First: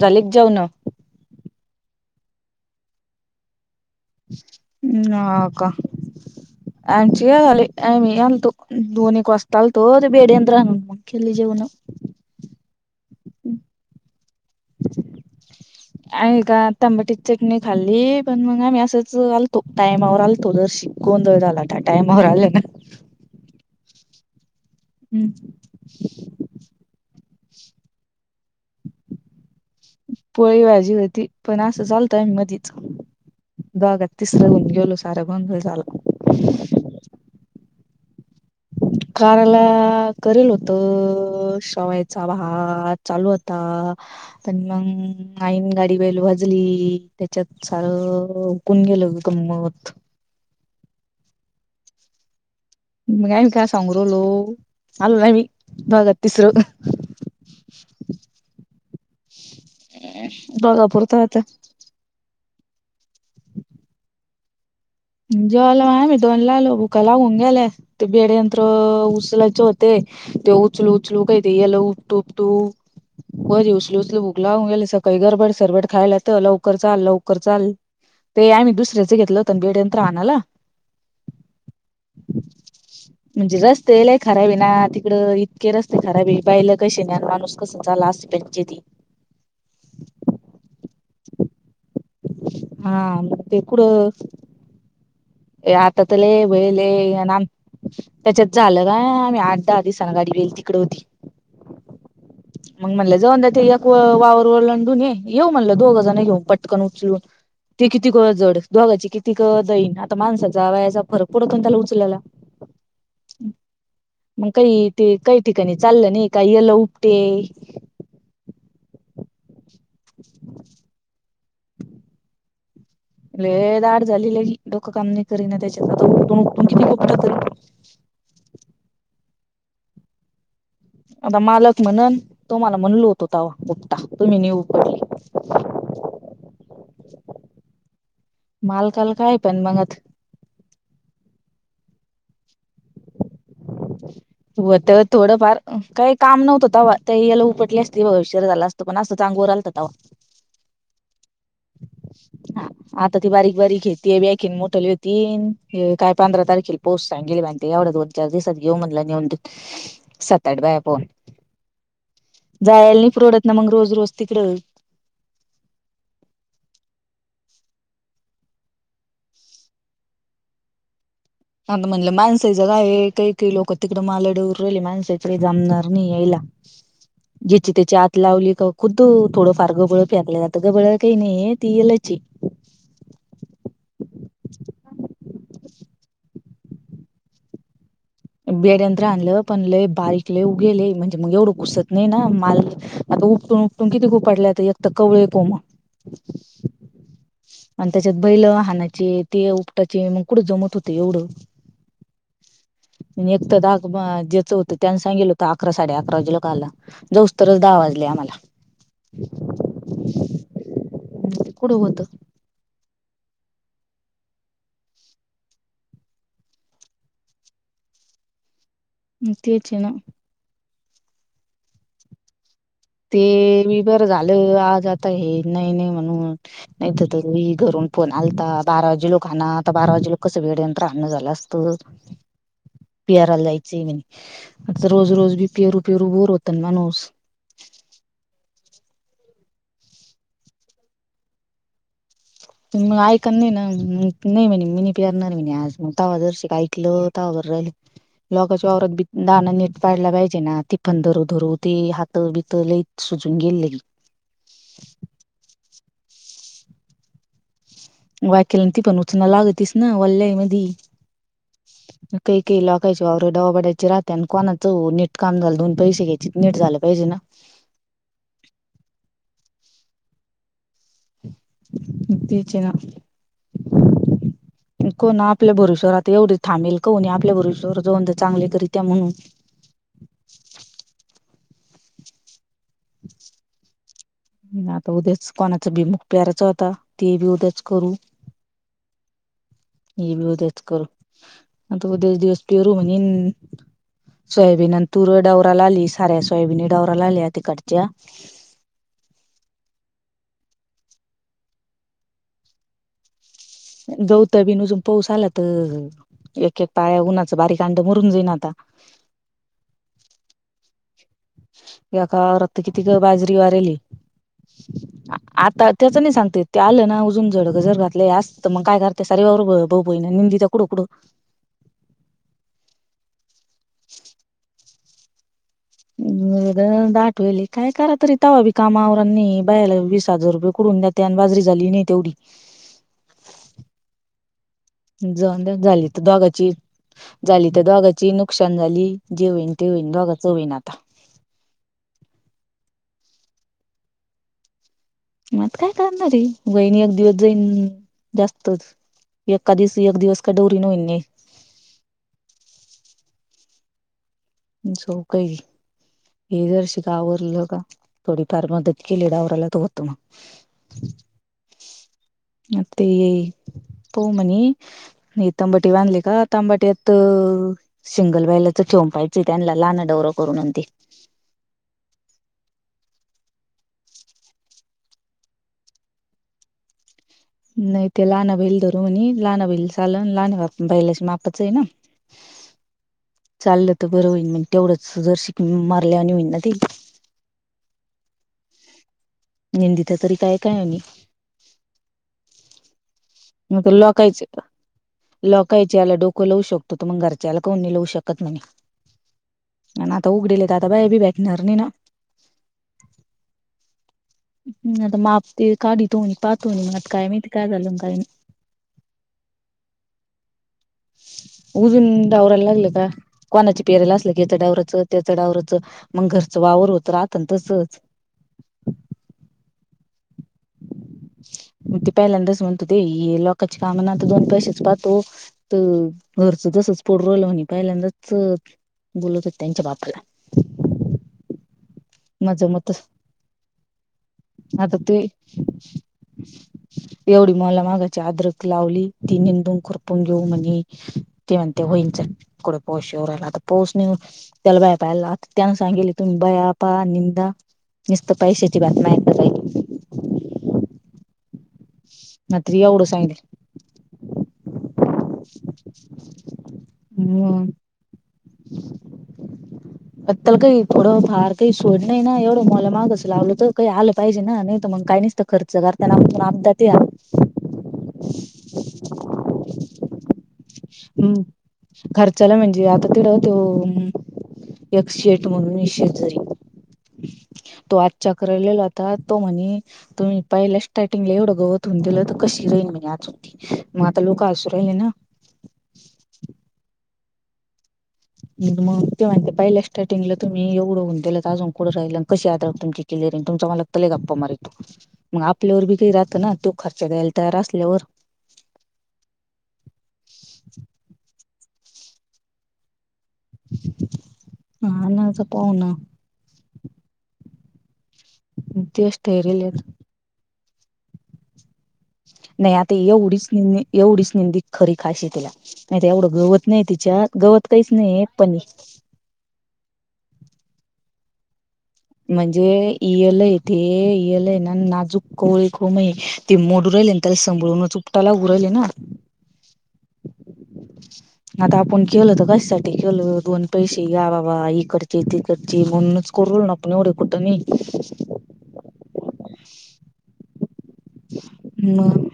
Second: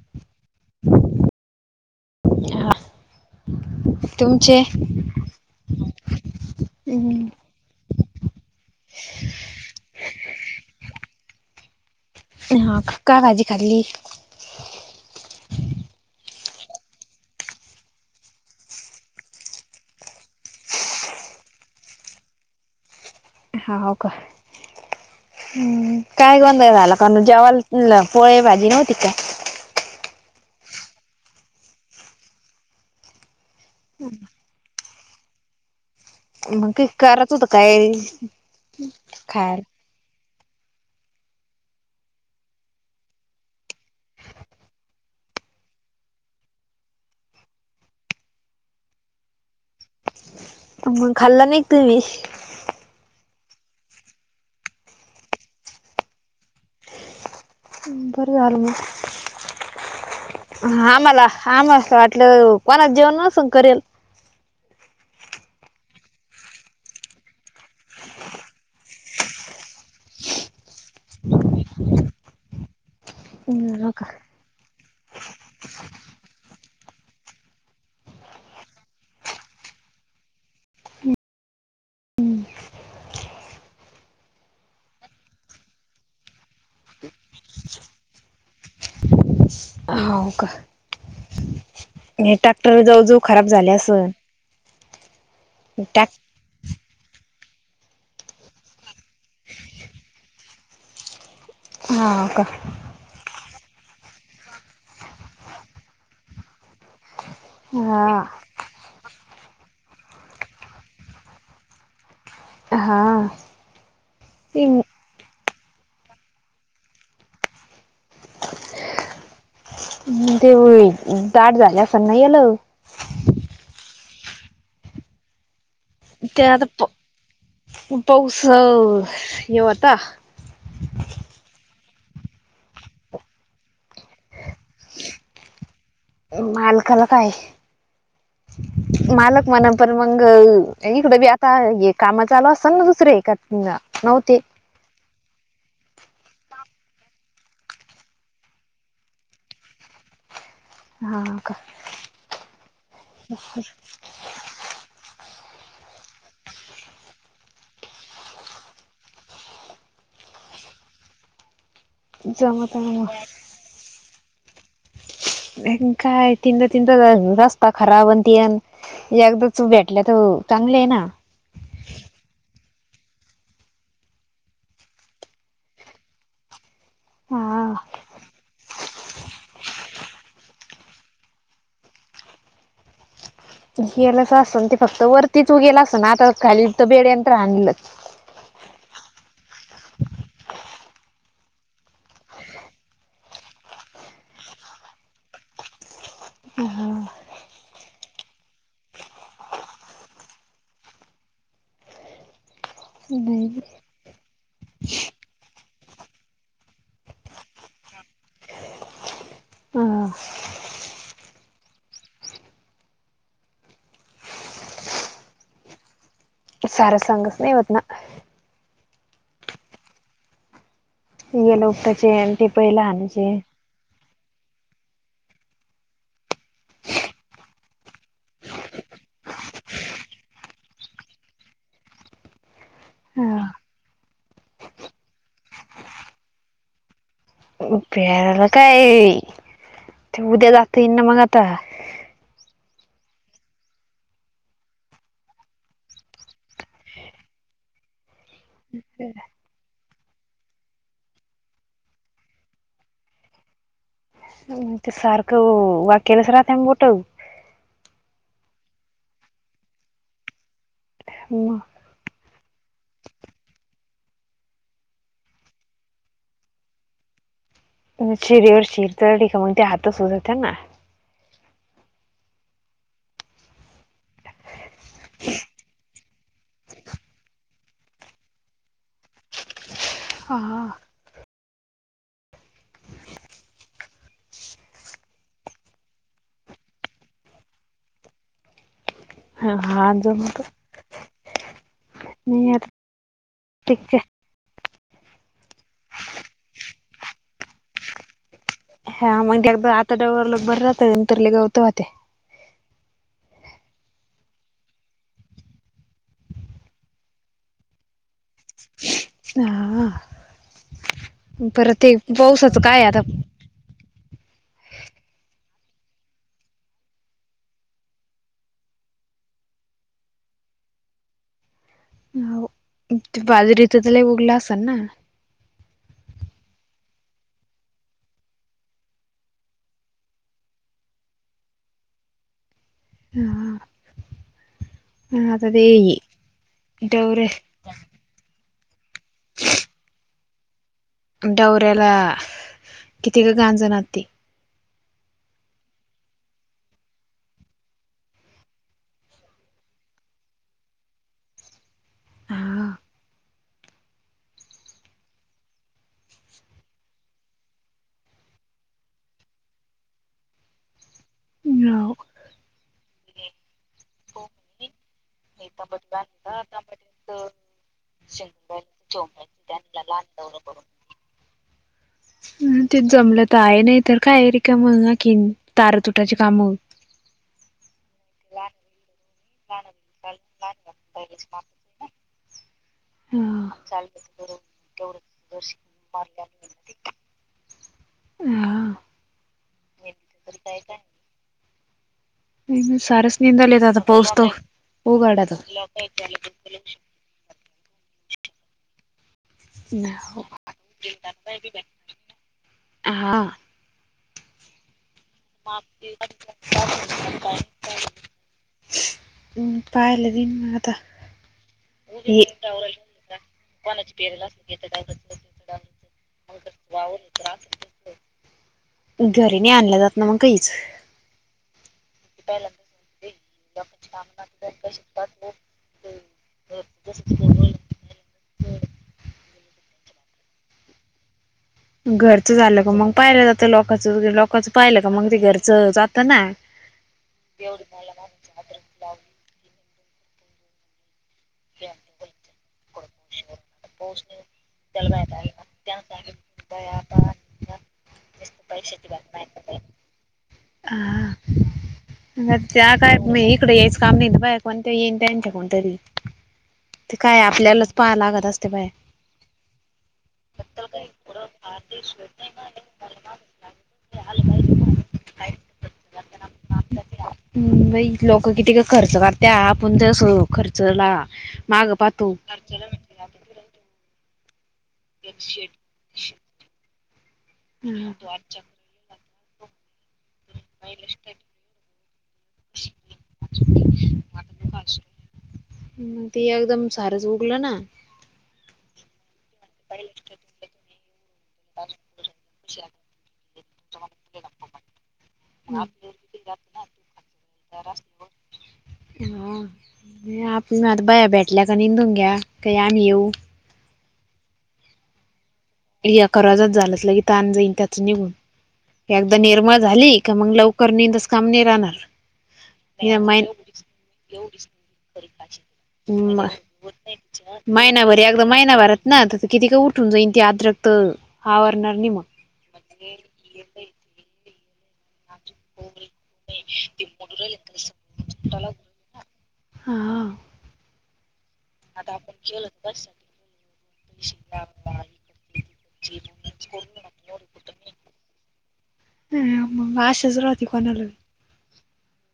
झालेक जेव न? ह [inaudible] [inaudible] ना का, आमची आले, आम्ही आलतो. दोन-एक वाजता आलतो, ते बेड आणून मग केले जेवणं. हा क काय भाजी खाल्ली? [inaudible] आम्ही का तंबाट्याची चटणी खाल्ली, पण मग आम्ही असंच आलतो, टाइमावर आलतो दरशी. गोंधळ झाला त्या टाइमवर आलं ना. हा हो का? हम्म. हम् काय गोंधळ झाला? कांना जेवायला पोळी भाजी नव्हती का? पोळी भाजी होती, पण असंच आल्तो मधीच. दोगात तिसरा होऊन गेलो, सारा गोंधळ झाला. मग का करत होत काय काराला खायला करेल होत, शेवायचा भात चालू होता. पण मग आईन गाडी बेल वाजली, त्याच्यात सार कूण गेलं, गंमत. मग खाल्ला नई कां तुम्ही? मगं आमी काय सांगु रालो, आलो ना आम्ही दोघात तिसरं. बर झाल मग, बघा पुरत आम्हाला आता आम अस वाट ल कोना जेवन नस करेल. जेवाला आम्ही दोनला आलो, भुका लागुन गेल्या ते बेड यंत्र उचलायचे होते. ते उचलू-उचलू, काय ते याला उपटू-उपटू, वजे हो उचलू - का उचलू भूक लागुन गेली, सकाळी गरबड सरबट खायला तर लवकर चाल, लवकर चाल. ते आम्ही दुसऱ्याच घेतलं होतं न बेड यंत्र आणाला हम्म. म्हणजे रस्तेई लय खराबे ना तिकडं इतके रस्ते खराबे बैलं कशी न्यान माणूस कसं चाला अस त्यांची ती. हो का. हे ट्रॅक्टर हा जवळजवळ मग खराब ते झाले असन. हे आता टॅक तर लय बैलये आन आम त्याच्यात झालं का आम्ही आठ दहा दिसांना गाडी बैल तिकड होती. हा का. मग म्हणलं जाऊंदे ते एक वावर ओलांडून ये येऊ म्हणलं दोघं जण घेऊ पटकन उचलून. ते किती हा क जड दोघाची कितीक जाईन आत माणसाचा वयाचा फरक पडतो ना त्याला उचलायला हा मंग काई ते काही ठिकाणी चाललं नाही काई येल उपटे तेवळी दाट झाल्या असनना येल. लई दाट झाली लई, डोकं काम नाय करी ना त्याच्यात आता ते उपटून-उपटून आता किती उपटल तरी. पाऊस अ ये वता. आता मालक म्हणन तुम्हाला म्हणलो होतो तवा उपटा तुम्ही नाई उपटले [inaudible] मालकाला काय मालकाला काय मालक पण म्हनन मग परत मंग गळु इकडं बी आता हे कामं चालू असताना दुसरी का न-नव्हते. व्हतं थोडंफार काय काम नव्हत तवा ते येल उपटली असती [unintelligible] झाला अस तो पण असंच आंग वर आलत तवा. हा का. हा आता ती बारीक बारीक हेत ती बी आयखीन मोठाली तीन य काय पंधरा तारखेल पोच सांगेलीण बाईन ते एवढ्या दोन चार दिवसात घेऊ म्हणलं नेऊन ति सात आठ बाया पाहून जमत जायला ना नाही परवडत ना मग रोज रोज तिकडं. हेन काय तीनदा तीनदा रस्ता खराब अन ते अन एकदाचं भेटल्या तर चांगले आहे ना. आ म्हणलं माणसाईच का आहे काही काही लोक तिकडं मालड उर राहिली माणसाकडे जमणार नाही यायला. हा ज्याची त्याची आत लावली का. खुद्द थोडं फार गबळ फेकल्या जात गबळ काही नाही ती येलच ये. गलच असत ते फक्त वरतीच उगेल असतन आता खाली तर बेड्यान तर आणलं. बेड्यांतर हाणलं पण लय बारीक लय उगेल ये म्हणजे मग एवढं घुसत नाही ना माल आता उपटून उपटून किती खूपटल्यात एकत कवळे कोम ह हा. आणि त्याच्यात बैल हानाचे ते उपटाचे मग कुढं जमत होते एवढं. आणि एक नाही तर दागबा जेच होत त्यान सांगितलं होत अकरा साडे अकरा वाजेला का आला जाऊस तरच दहा वाजले आम्हाला. हा. कुडं होत. सार सांगत नाही होत ना. म तेचे ना. येल उपटायचे आणि ते पई लहान. ते बी बरं झालं आज आता हे नई नई म्हणून नाही तर लय घरून फोन आलता बारा वाजे लोकांना आण आता बारा वाजेला कसं वेळेन यंत्र आणण झालं असतं. [inaudible] हा पेराला जायचंय म्हणे आता रोज रोज बी पेरू पेरू बोर होतं ना माणूस. [unintelligible] काय ते उद्या जाता ईन ना मग आता. म ऐक नाही ना नाही म्हणे मी नई पिरणारे म्हणे आज मग तावा जरशी का ऐकलं ता बर राहिली. लोकांच्या वावरात बी दाण नीट पाडला पाहिजे ना ति पण धरू धरू ते हात बित लईत सुजून गेले. ते सारखं वा केलंच राहत म बोठ वाकल ती पण उचना लागतीस ना वल्याई मधी हवा [unintelligible] काही काही लकायची वावर डवा बडाची राहते, आणि कोणा च नीटकाम झाल दोन पैसे घ्यायचे ति नीट झालं पाहिजे ना. शिरीवर शिर च ठ मग ते हातच सुोजत ना तेच ना. कोण आपल्या भरविश्वर आता एवढे थांबेल, कोणी आपल्या भरश्वर जाऊन तर चांगले करी त्या्या म्हणून हां हा. [unintelligible] आता उद्याच कोणाचा भिमुख प्यारायचा होता ते बी उद्याच करू. ह हा हे बी जमत बेच करू आता बेच दिवस नाही आता पेहरू म्हण. ठीक आहे सोयाबीनंतुर डारा ला आली साऱ्या सोयाबीनी डावरा ला आल्या तिकडच्या. हा म्हगजे अग आता डोर लग बर राहत नंतर ल गावतहते गौत बीनुजून पाऊस आला तर एक एक पाळ्या उन्हाचं बारीक अंडं मरून जाईन आता. हा पर ते एका वावरात पाऊसच तर किती काय ग आता बाजरी वारेली [unintelligible] [inaudible] आता त्याच नाही सांगते, ते आलं ना अजून जड जर घातलेय असत, मग काय करते सारी बा भाऊ ब ना निंदी कडकड. अध रत झाला उगला अस ना दाठवेल काय करा तरी तवा भी कामावरांनी बायाला वीस हजार रुपये कडून द्या त्यान बाजरी झाली नाही तेवढी हम [unintelligible] ज ते झाली तर दोघाची डवरे झाली ्या दोघांची नुकसान झाली जे होईन ते होईन दोघा चं होईन आता डवऱ्याला किती का गांजणती मात काय करणार रे वहिणी एक दिवस जाईन जास्तच एकाधीस एक दिवस काडोरी न इे हा [unintelligible] हे जर्शी गावरलं का थोडीफार मदत केली, डावर आला तर होतो मग हो. [unintelligible] म पमणी तांबाटी बांधली का तांबाट्यात सिंगल वयलाच चोंपाय लहान डौरों करूनती ते जमलं तर आहे नाही तर का र का मगखीन तार तुटाचे काम हो नाही ते लानाबाईल धरू लाहना बईल चाल लाहान बा बाहिलाच्या मापाच आहे ना हा चाललं तर बरं होईल मग तेवढंच, जर शिक मारल्या आणि होईल ना ते हह [unintelligible] निंदिित तरी काय काय आम्ही नाही सरसनंदल मग येतात पौस लोकायच तो होगाडत कलवू शको मग घरच्याला कोणी लवू शकत नाही ना तर उघडीलेताता भी बेठणारर नाही ना हा हम् आता माप ते काढत होणी पाहतो मग काय माहिती काय झाल काय नाही. पाहिले दिन मता. ऊदिनंदवरलागल का. कोणाची पेहरायला असल की याच डावराचं त्याचं डाववरचं मग घरचं वावर होतं राहत तचच. घरी नाही आणलं जात ना मग काहीच. मग ते पहिल्यांदाच म्हणतो ते लोकच्या कामना आता दोन पैसेच पाहतो. तर घरचं तसच पोड रलं म्हणी पहिल्यांदाच बोलत होते त्यांच्या बापाला घरचं माझं झालं का मत मग पाहिलं जातं लोकचं लोकचं पाहिलं का मग ते घरचं जात ना. एवढी मौला मागच अ्र लावली ती निंदून खुरपून घेऊ म्हण ते म्हणते होईच. पो शवरायलाता पोस त्याला बाया पाहिला त्यान सांगितले तुम्ही बाया. निंद नस्त पाई शेची बातम्या राहिली हह मात्र एवढं मका सांगितलं म तकडे यायचं काम नाही बा कोण ते येईनच्या कोणतरी ते काय हम्म आपल्याला पाहा लागत असते बाय. अताल काही थोडं फार काही सोड नाही ना एवढं मलं मागच लावलं तर काही आलं पाहिजे ना नाही तर मग काही नाही. खर्च करताना आप आपदात ई लोक किती का खर्च करते आपण तेस खर्चला माग पा तो ख तक्सट म्हणून निश झारी. तो मग आजच्याक्रलेला होता तो म्हणे तुम्ही पहिला स्टार्टिंगला एवढं गवतथून दिलं तर कशी राहील म्हणे आजुती मग आता लोक असू राहिले ना ते एकदम सारंच उगल ना मग ते माणती पहिल्या स्टार्टिंगला तुम्ही एवढं होऊनला आजूनकडं राहिल कशी आदरा तुम क्लअर तुमच्यालागय गप्पा मार तू मग आपल्यावर बी काही राहतं ना तो खर्च द्यायला तयार असल्यावर हा आपण आता ब बेटल्या का निंदून घ्या का आ्ही येऊ. हा ना असं पाव ना. ि कवाजात झाल अस ल की ताण जाईन त्याचं निघून. तेच एकदा ठरले निर्मळ झाली का मग लवकर नेंदच कामने राहणार. नाही आता महिन एवढीच एवढीच निेंदी एवढीच खरी खाशी आहे तिला नाही एवढं काळजी म गवत नाही तिच्या महिनाभर एकदा महिनाभरात ना तर किती काय उठून जाईन ती आद्रक्त हवरणार नाही मग म्हणजे इयल आहे ते इयल ये ना नाजूक कोळी ख मही ते मोड राहिले त्याला सांभळून उपटा लागू राहिले ना. हा आता आपण केल तर कशासाठी केलं दोन पैसे या बाबा इकडचे तीकडची म्हणच. कोरळ नपणेवढ कुटणीनी हग आश सु रावती कोणाल. म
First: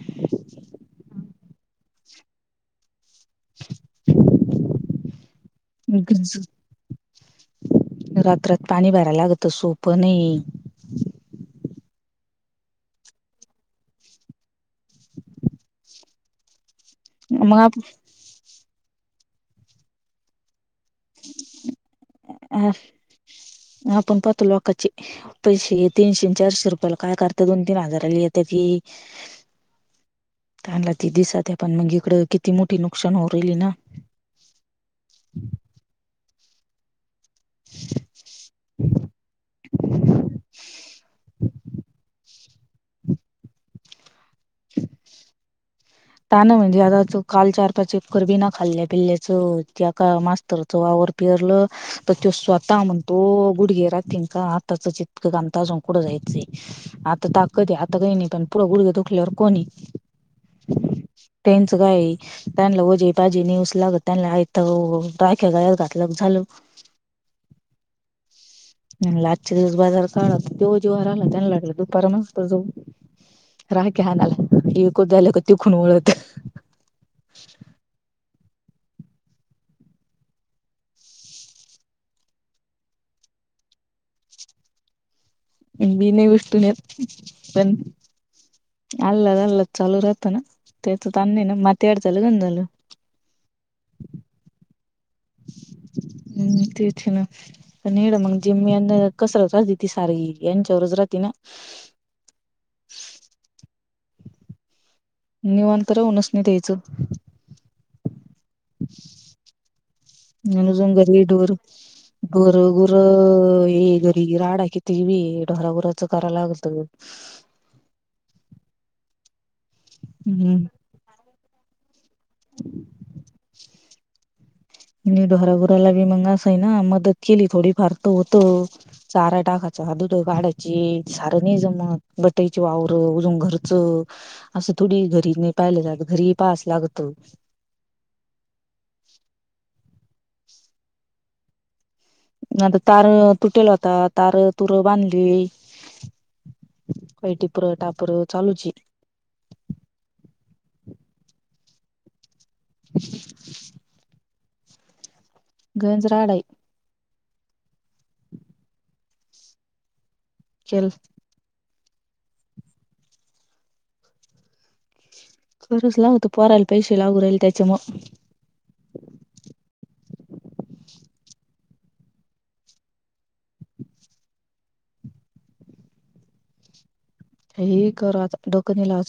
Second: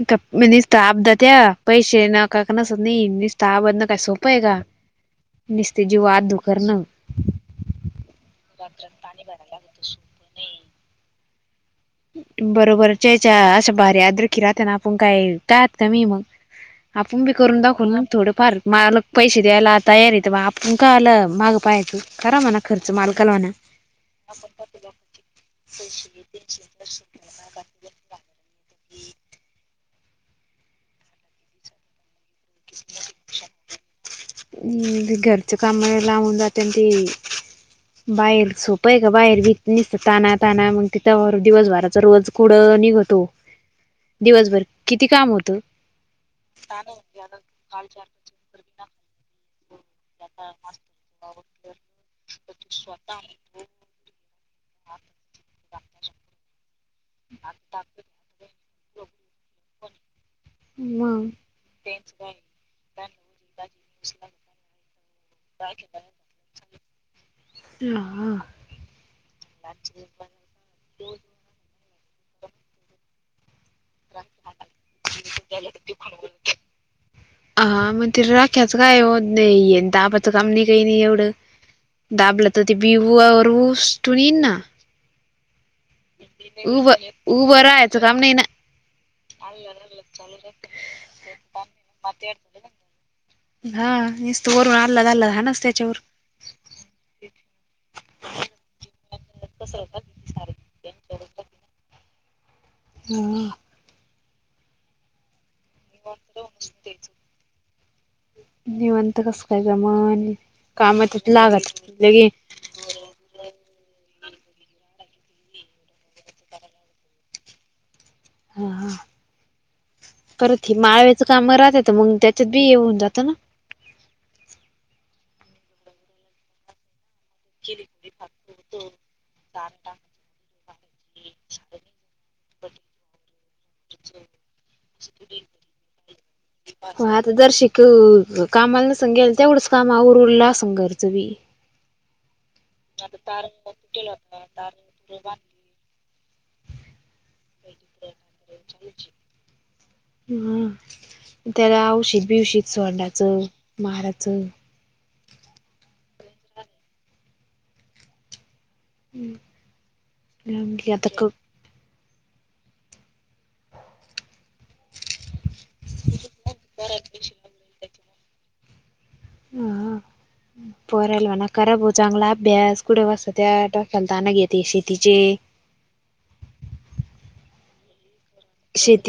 म स््टाप द त्या्या पैसेे ना काक ना स्टाप का सोपं आहे का निसते जीवत दुकरणं. रात्रात पाणी भरायला लागत सोपं नाही. बरोबर चेचा असं भारी अद्रखि राहतना आपण काय काहात का मी मग आपण बी मग करून आप- दाखवू ना थोडें फार मलाग पैसे द्यायला तयारीेत. इकाला महाग गपयाच. अ आपण पाहतो लोकाची पैशे तीनशे चारशे रुपय. काय करत दोन तीन हजाराली येतं की चला ती दिसत पण मग इकड किती मोठी नुकसान हो राहिली ना. हम् घरचं काम ला म्ह द अत ते बाहेर सोपं आहे का बाहेर व नसत ताना ताणा मग तिथं दिवसभराचा रोज कुढं निघतो दिवसभर किती काम होत. ता ना म्हणजे आता काल चार पाच एकर बिना खाल्ले पिल्ले त्या का मास्तरचा वावर पिरलं तर तो स्वतः म्हणतो गुडघे राथीन का? चित्क कामताजंकडं जायचंय. ताकद आता काही नाही पण पुढ गुडग्या दुखल्यावर कोण हे. मग त्यांच काय त्यांना वजे पाजे नऊस लागत त्यांना आयथ राख्या गळ्यात घातलं का झालं. ह ह. म्ह आजच्या दिवस बाजार काढ जेव्हा जेव्हा राहिला त्यांना लागलं दुपार मस्त जाऊ. राकीे हानला ये कुद्दले कोतीव खुण उओळत. हा मग ति राख्याचं काय होत नाही दाबाचं काम नाही काही नाही एवढं. दाबलं तर ते बिवू रवू उच्टुन येईन ना. बी नाही उच्टून येत उभं उभं पण राहायचं काम नाही ना अलाद आलाद चालू राहतं ना त्याच तान नाही ना माती आड झाल गंज झाल. हा निसत वरून आलाद अलाद हानच त्याच्यावर हम्म तेचे ना पण हेड मग मेन कसरत राथी ती सारी यांच्यावरच राथीना ह. निवांत रहूनच नाही द्यायचं. निवांत कस काय जमन कामात लागत लईच. ढोरगुरु हे घरी राडा कितीक बी ढोरागुराच करा लागत. हा हम्म करती माळ. काम राहतेत मग त्याच्यात बी येऊन जातं ना. मी ढोरागुराला बी मग असय ना मदत केली थोडी फार तर होत. चारा टाकायचा दुध काढायची सारं नाही जमत बटाईची वावरं उजून घरचं. असं थोडी घरी नाही पाहिलं जात घरी पाहास लागत. मग आता दर्शिक कामाला नसग्याल तेवढंच कामावरर उरलं असं घरचं बी आता तार तुटेल होता तार तुर बांधली. व टिपर टापर लूची हम त्याला औषित बिवशीित सोंडाचं. माराचं. गंज रा आड. केल [unintelligible] कराच लागत पोरायला पैसे लागू राहिले त्याच्यामुळ. हा [unintelligible] पोरायला म्हणा करा भो चांगला अभ्यास कुठे बसत्या डोक्याला तान घेत हे शेतीचे ह करा आता डोक नही लावाच. शेती